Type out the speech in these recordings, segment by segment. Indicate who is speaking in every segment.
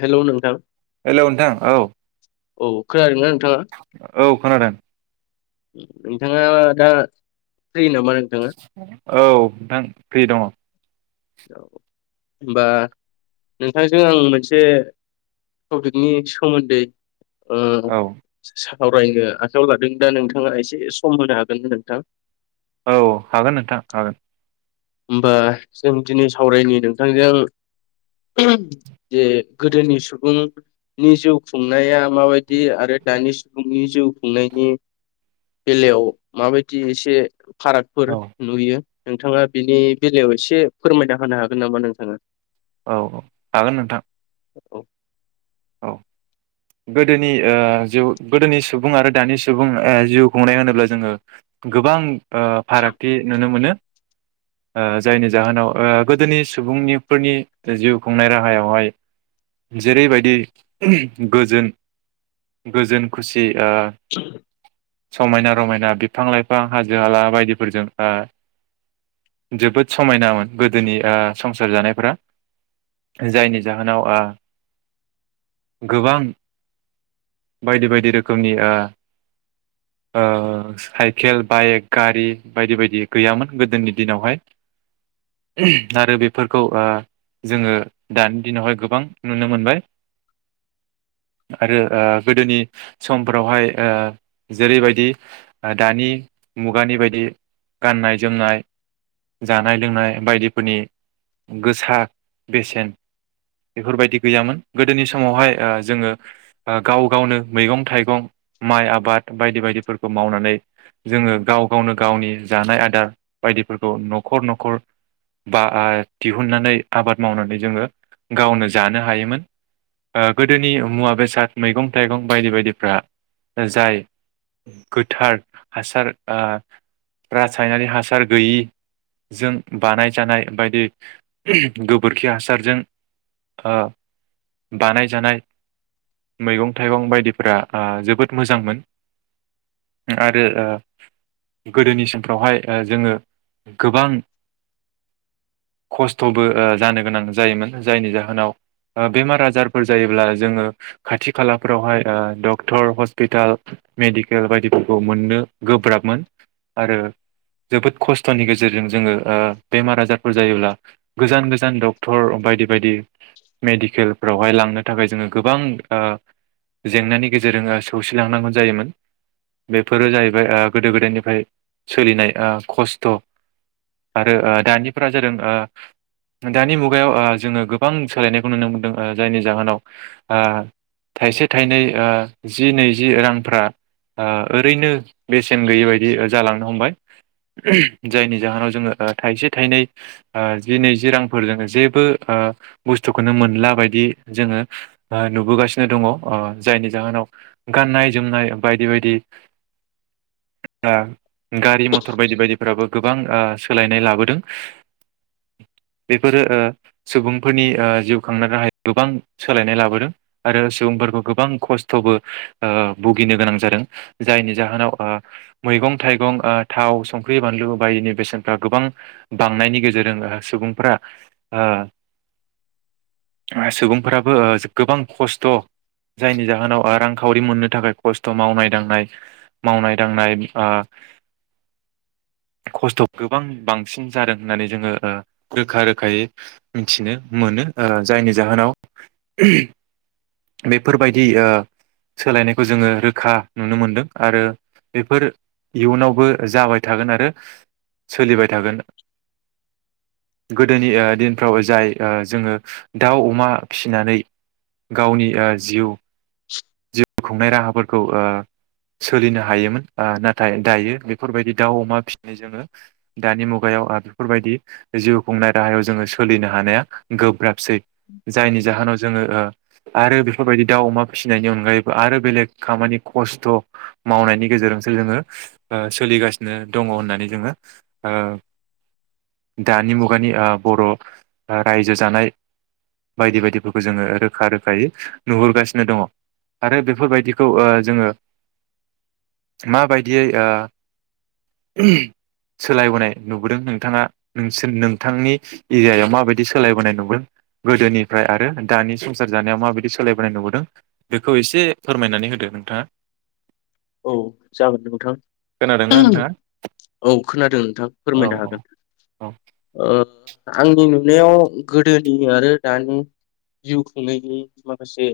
Speaker 1: हेल' नोंथां।
Speaker 2: हेल' नोंथां औ।
Speaker 1: औ खोनादों ना
Speaker 2: औ खोनादों।
Speaker 1: नोंथाङा दा फ्रि नामा नों
Speaker 2: औ नोंथां फ्रि दङ।
Speaker 1: होनबा नोंथांजों आं मोनसे टपिकनि सोमोन्दै ओम
Speaker 2: औ
Speaker 1: सा सावरायनो आखायाव लादों दा नोंथाङा एसे सम होनो हागोन नोंथां?
Speaker 2: औ हागोन नोंथां हागोन।
Speaker 1: होमबा जों दिनै सावरायनि नोंथांजों जे गोदोनि जे सुबुंनि जिउ खुंनाया माबायदि आरो दानि सुबुंनि जिउ खुंनायनि बेलायाव माबायदि एसे फारागफोर
Speaker 2: औ
Speaker 1: नुयो। नोंथाङा बिनि बेलायाव एसे फोरमायना होनो हागोन नामा नोंथाङा?
Speaker 2: औ औ हागोन नोंथां।
Speaker 1: औ
Speaker 2: औ गोदोनि ओ जिउ गोदोनि सुबुं आरो दानि सुबुं ओ जिउ खुंनाय होनोब्ला जोङो गोबां ओ फारागथि नुनो मोनो ओ जायनि जाहोनाव ओ गोदोनि सुबुंनिफोरनि जिउ खुंनाय राहायावहाय जेरैबायदि गोजोन गोजोन खुसि दा समायना-रमायना बिफां-लाइफां हाजो-हाला बायदिफोरजों आ जोबोद समायनामोन गोदोनि ओ संसार जानायफोरा जायनि जाहोनाव आ गोबां बायदि बायदि रोखोमनि ओ ओ साइकेल बाइक गारि बायदि बायदि गैयामोन गोदोनि दिनावहाय आरो बेफोरखौ ओ जोङो दानि दिनावहाय गोबां नुनो मोनबाय आरो ओ गोदोनि समफोरावहाय ओ जेरैबायदि ओ दानि मुगानि बायदि गाननाय जोमनाय जानाय लोंनाय बायदिफोरनि गोसा बेसेन बेफोरबायदि गैयामोन गोदोनि समावहाय ओ जोङो ओ गाव गावनो मैगं-थाइगं माइ आबाद बायदि बायदिफोरखौ मावनानै जोङो गाव गावनो गावनि जानाय आदार बायदिफोरखौ न'खर न'खर बा आ दिहुननानै आबाद मावनानै जोङो गावनो जानो हायोमोन। ओ गोदोनि मुवा बेसाद मैगं थाइगं बायदि बायदिफ्रा जाय गोथार हासार ओ रासायनारि हासार गैयिजों बानायजानाय बायदि गोबोरखि हासारजों ओ बानाय जानाय मैगं-थाइगं बायदिफोरा आ जोबोद मोजांमोन आरो ओ गोदोनि समफ्रावहाय ओ जोङो गोबां खस्थ'बो ओ जानो गोनां जायोमोन जायनि जाहोनाव ओ बेमार आज जारफोर जायोब्ला जोङो खाथि खालाफ्रावहाय ओ डक्टर हस्पिटाल मेडिकेल बायदिफोरखौ मोननो गोब्राबमोन आरो जोबोद खस्थ'नि गेजेरजों जोङो ओ बेमार आजारफोर जायोब्ला गोजान गोजान डक्टर बायदि बायदि मेडिकेल फोरावहाय लांनो थाखाय जोङो गोबां ओ जेंनानि गेजेरजों ओ सौसिलांनांगौ जायोमोन बेफोरो जाहैबाय ओ गोदो गोदायनिफ्राय सोलिनाय ओ खस्थ' आरो ओ दानिफोरा जादों ओ दानि मुगायाव ओ जोङो गोबां सोलायनायखौ नुनो मोनदों। ओ जायनि जाहोनाव आ थाइसे थाइनै ओ जि नैजि रांफ्रा बा ओरैनो बेस सेन गैयै बायदि ओ जालांनो हमबाय जायनि जाहोनाव जोङो ओ थाइसे थाइनै ओ जि नैजि रांफोरजों जेबो ओ बुस्थुखौनो मोनला बाय दि जोङो बा नुबोगासिनो दङ अ जायनि जाहोनाव गाननाय जोमनाय बायदि बायदि। दा गारि मथर बायदि बायदिफ्राबो गोबां ओ सोलायनाय लाबोदों बेफोरो ओ सुबुंफोरनि ओ जिउ खांनोजानाय गोबां सोलायनाय लाबोदों आरो सुबुंफोरखौ गोबां खस्थ'बो ओ भुगिनो गोनां जादों जायनि जाहोनाव ओ मैगं थाइगं ओ थाव संख्रि बानलु बायदिनि बेसेनफ्रा गोबां बांनायनि गेजेरजों ओ सुबुंफ्रा ओ सुबुंफोराबो ओ जो गोबां खस्थ' जायनि जाहोनाव ओ रांखावरि मोननो थाखाय खस्थ' मावनाय दांनाय मावनाय दांनाय ओ खस्थ' गोबां बांसिन जादों होननानै जोङो ओ रोखा रोखायै मिनथिनो मोनो ओ जायनि जाहोनाव बेफोरबायदि ओ सोलायनायखौ जोङो रोखा नुनो मोनदों आरो बेफोर इयुनावबो ओ जाबाय थागोन आरो सोलिबाय थागोन गोदोनि ओ दिनफ्राव जाय ओ जोङो दाउ अमा फिसिनानै गावनि ओ जिउ जिउ खुंनाय राहाफोरखौ ओ सोलिनो हायोमोन ओ नाथाय दायो बेफोरबायदि दाउ अमा फिसिनाय जोङो दानि मुगायाव ओ बेफोरबायदि जिउ खुंनाय राहायाव जोङो सोलिनो हानाया गोब्राबसै। जायनि जाहोनाव जोङो ओ आरो बेफोरबायदि दाउ अमा फिसिनायनि अनगायैबो आरो बेलेग खामानि खस्थ' मावनायनि गेजेरजोंसो जोङो ओ सोलिगासिनो दङ होननानै जोङो ओ दानि मुगानि ओ बर' बा रायजो जानाय बायदि बायदिफोरखौ जोङो रोखा रोखायै नुहुरगासिनो दङ आरो बेफोरबायदिखौ ओ जोङो माबायदियै ओ सोलायबोनाय नुबोदों नोंथाङा नोंसोर नोंथांनि एरियायाव माबायदि सोलायबोनाय नुबोदों गोदोनिफ्राय आरो दानि संसार जानायाव माबायदि सोलायबोनाय नुबोदों बेखौ एसे फोरमायनानै होदो नोंथाङा
Speaker 1: औ जागोन नोंथां
Speaker 2: खोनादोंना नोंथाङा
Speaker 1: औ खोनादों नोंथां
Speaker 2: औ
Speaker 1: फोरमायनो हागोन
Speaker 2: औ
Speaker 1: ओ आंनि नुनायाव गोदोनि आरो दानि जिउ खुंनायनि माखासे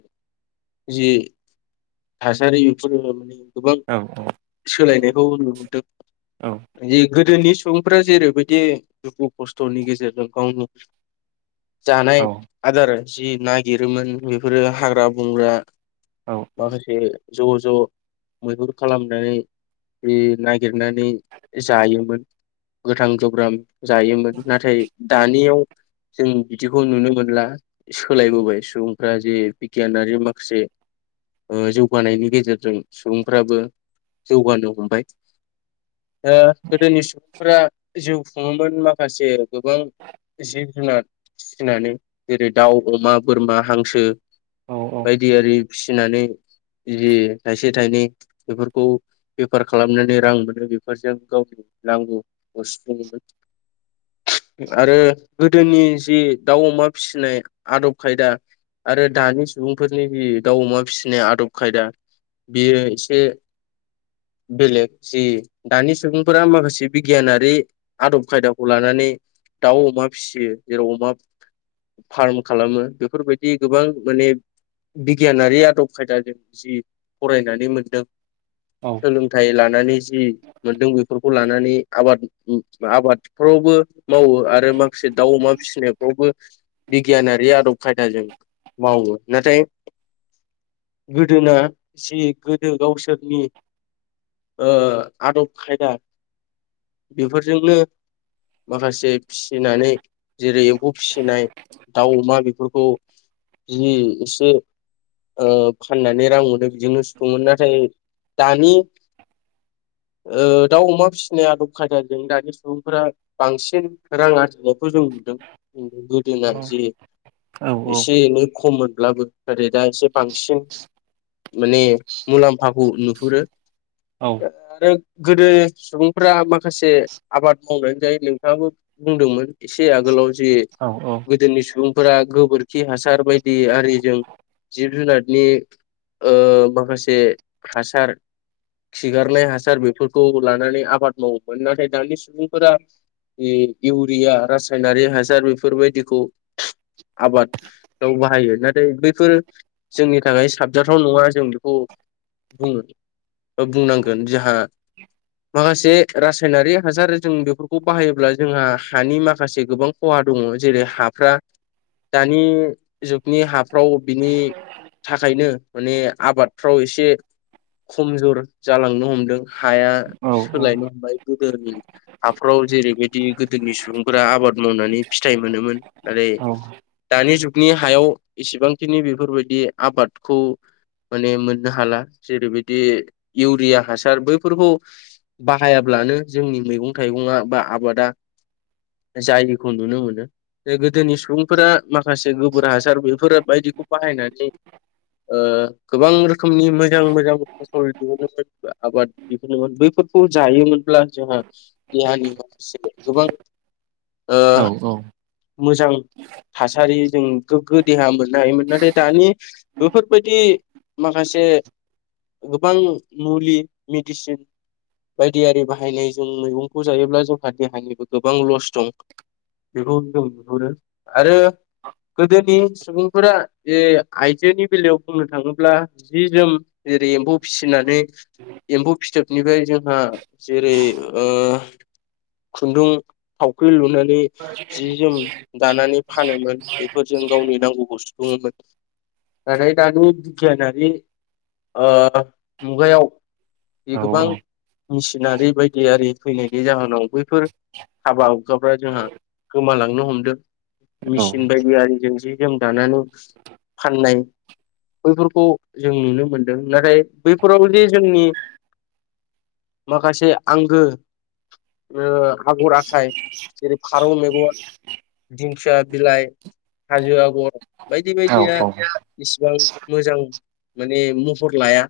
Speaker 1: जि थासारि बेफोरो माने गोबां
Speaker 2: औ
Speaker 1: सोलायनायखौ नुहुरदों
Speaker 2: औ
Speaker 1: माने गोदोनि सुबुंफ्रा जेरैबायदि दुखु खस्थ'नि गेजेरजों गावनि जानाय
Speaker 2: औ
Speaker 1: आदार जि नागिरोमोन बेफोरो हाग्रा बंग्रा
Speaker 2: औ
Speaker 1: माखासे ज' ज' मैहुर खालामनानै बे नागिरनानै जायोमोन गोथां गोब्राम जायोमोन नाथाय दानियाव जों बिदिखौ नुनो मोनला सोलायबोबाय सुबुंफ्रा जे बिगियानारि माखासे ओ जौगानायनि गेजेरजों सुबुंफ्राबो जौगानो हमबाय ओ गोदोनि सुबुं फ्रा जिउ खुङोमोन माखासे गोबां जिब जुनाद फिसिनानै जेरै दाउ अमा बोरमा हांसो
Speaker 2: औ
Speaker 1: बायदियारि फिसिनानै जि थायसे फिथाइनि बेफोरखौ बेफार खालामनानै रां मोनो बेफोरजों गावनि नांगौखौ सुफु़ंओ आरो गोदोनि जि दाउ अमा फिसिनाय आदब खायदा आरो दानि सुबुंफोरनि बि दाउ अमा फिसिनाय आदब खायदा बेयो एसे बेलेग जि दानि सुबुंफोरा माखासे बिगियानारि आदब खायदाखौ लानानै दाउ अमा फिसियो जेराव अमा फार्म खालामो बेफोरबायदि गोबां माने बिगियानारि आदब खायदाजों जि फरायनानै मोनदों
Speaker 2: औ
Speaker 1: सोलोंथाइ लानानै जि मोनदों बेफोरखौ लानानै आबाद आबादफ्रावबो मावो आरो माखासे दाउ अमा फिसिनायफ्रावबो बिगियानारि आदब खायदाजों मावो। नाथाय गोदोना जि गोदो गावसोरनि ओ आदब खायदा बेफोरजोंनो माखासे फिसिनानै जेरै एम्फौ फिसिनाय दाउ अमा बेफोरखौ जि एसे ओ फाननानै रां मोनो‌ दिनो सुफु‌ंओमोन नाथाय दानि ओ दाउ अमा फिसिनाया आदब खायदाजों दानि सुबुंफोरा बांसिन रां आरजिदों दावखौ जों नुदों
Speaker 2: औ
Speaker 1: गोदोना जे एसे एनै खममोन लाबो ओरै दा एसे बांसिन माने मुलाम्फाखौ नुहुरो आरो गोदो सुबुंफ्रा माखासे आबाद मावनानै जायो नोंथाङाबो बुंदोंमोन एसे आगोलाव जि गोदोनि सुबुं फोरा गोबोरखि हासार बायदि आरिजों जिब जुनारनि ओ माखासे हासार खिगारनाय हासार बेफोरखौ लानानै आबाद मावोमोन। नाथाय दानि सुबुंफोरा इउरिया रासायनारि हासार बेफोरबायदिखौ आबादाव बाहायो नाथाय दे बैफोर जोंनि खानाय साब गजाथाव नङा जों बेखौ बुंओ अ बुंनांगोन जोंहा माखासे रासायनारि हासार जों बेफोरखौ बाहायोब्ला जोंहा हानि माखासे गोबां खहा दङ। जेरै हाफ्रा दानि जुगनि हाफ्रा फ्राव बिनि थाखायनो माने आबादफ्राव एसे खमजुर जालांनो हमदों हाया सोलायनो हमबाय। गोदोनि हाफ्राव जेरैबायदि गोदोनि सुबुंफोरा आबाद मावनानै फिथाइ मोनोमोन आरे दानि जुगनि हायाव इसेबांखिनि बेफोरबायदि आबादखौ माने मोननो हाला जेरैबायदि इउरिया हासार बैफोरखौ बाहायाब्लानो जोंनि मैगं थाइगङा बा आबादा जायिखौ नुनो मोनो गोदोनि सुबुंफोरा माखासे गोबोर हासार बेफोर बायदिखौ बाहायनानै ओ गोबां रोखोमनि मोजां मोजां फसल दिहुनोमोन आबाद दिहुनोमोन बैफोरखौ जायोमोनब्ला जोंहा देहानि माखासे गोबां ओ मोजां थासारि जों गोग्गो देहा मोननो हायोमोन नाथाय दानि बेफोरबायदि माखासे गोबां मुलि मेडिसिन बायदियारि बाहायनाय जों मैगंखौ जायोब्ला जोंहा देहानिबो गोबां लस दं बेखौ जों नुहुरो आरो गोदोनि सुबुंफोरा जे आइजोनि बेलायाव बुंनो थाङोब्ला जि जोम जेरै एम्फौ फिसिनानै एम्फौ फिथोबनिफ्राय जोंहा जेरै ओ खुन्दुं थावख्रि लुनानै नै जि जोम दानानै फानोमोन बेफोरजों गावनि नांगौखौ सुफुङोमोन नाथाय दानि बिगियानारि ओ मुगायाव जि गोबां मेसिनारि बायदि आरि फैनायनि जाहोनाव बैफोर हाबा हुखाफ्रा जोंहा गोमालांनो हमदों मेसिन बायदि आरिजों जि-जोम दानानै फाननाय बैफोरखौ जों नुनो मोनदों नाथाय बैफोरावबोदि जोंनि माखासे आंगो ओ आगर आखाइ जेरै फारौ मेगन, दिंखिया बिलाइ, हाजो आगर बायदि बायदिया इसिबां मोजां माने महर लाया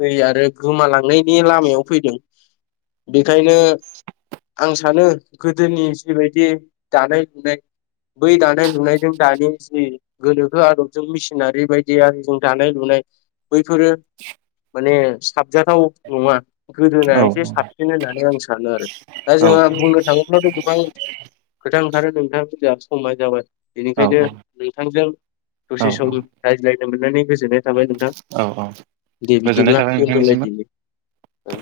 Speaker 1: फै आरो गोमालांनायनि लामायाव फैदों बेखायनो आं सानो गोदोनि जिबायदि दानाय लुनाय बै दानाय लुनायजों दानि जि गोनोखो आदबजों मिसि नारि बायदि आरो जों थानाय लुनाय बैफोरो माने साबजाथाव नङा गोदोना एसे साबसिन होननानै आं सा थाङो आरो दा जोंहा बुंनो थाङोब्लाथ' गोबां खोथा ओंखारो नोंथां जाहा समा जाबाय बेनिखायनो बिथांजों दसे
Speaker 2: औ
Speaker 1: सम रायज्लायनो मोननानै गोजोननाय थाबाय नोंथां
Speaker 2: औ औ
Speaker 1: दे
Speaker 2: गोजोननाय
Speaker 1: बिदिब्ला
Speaker 2: थाबाय नोंथांनिसिमबो
Speaker 1: दोनथ'लायदिनि औ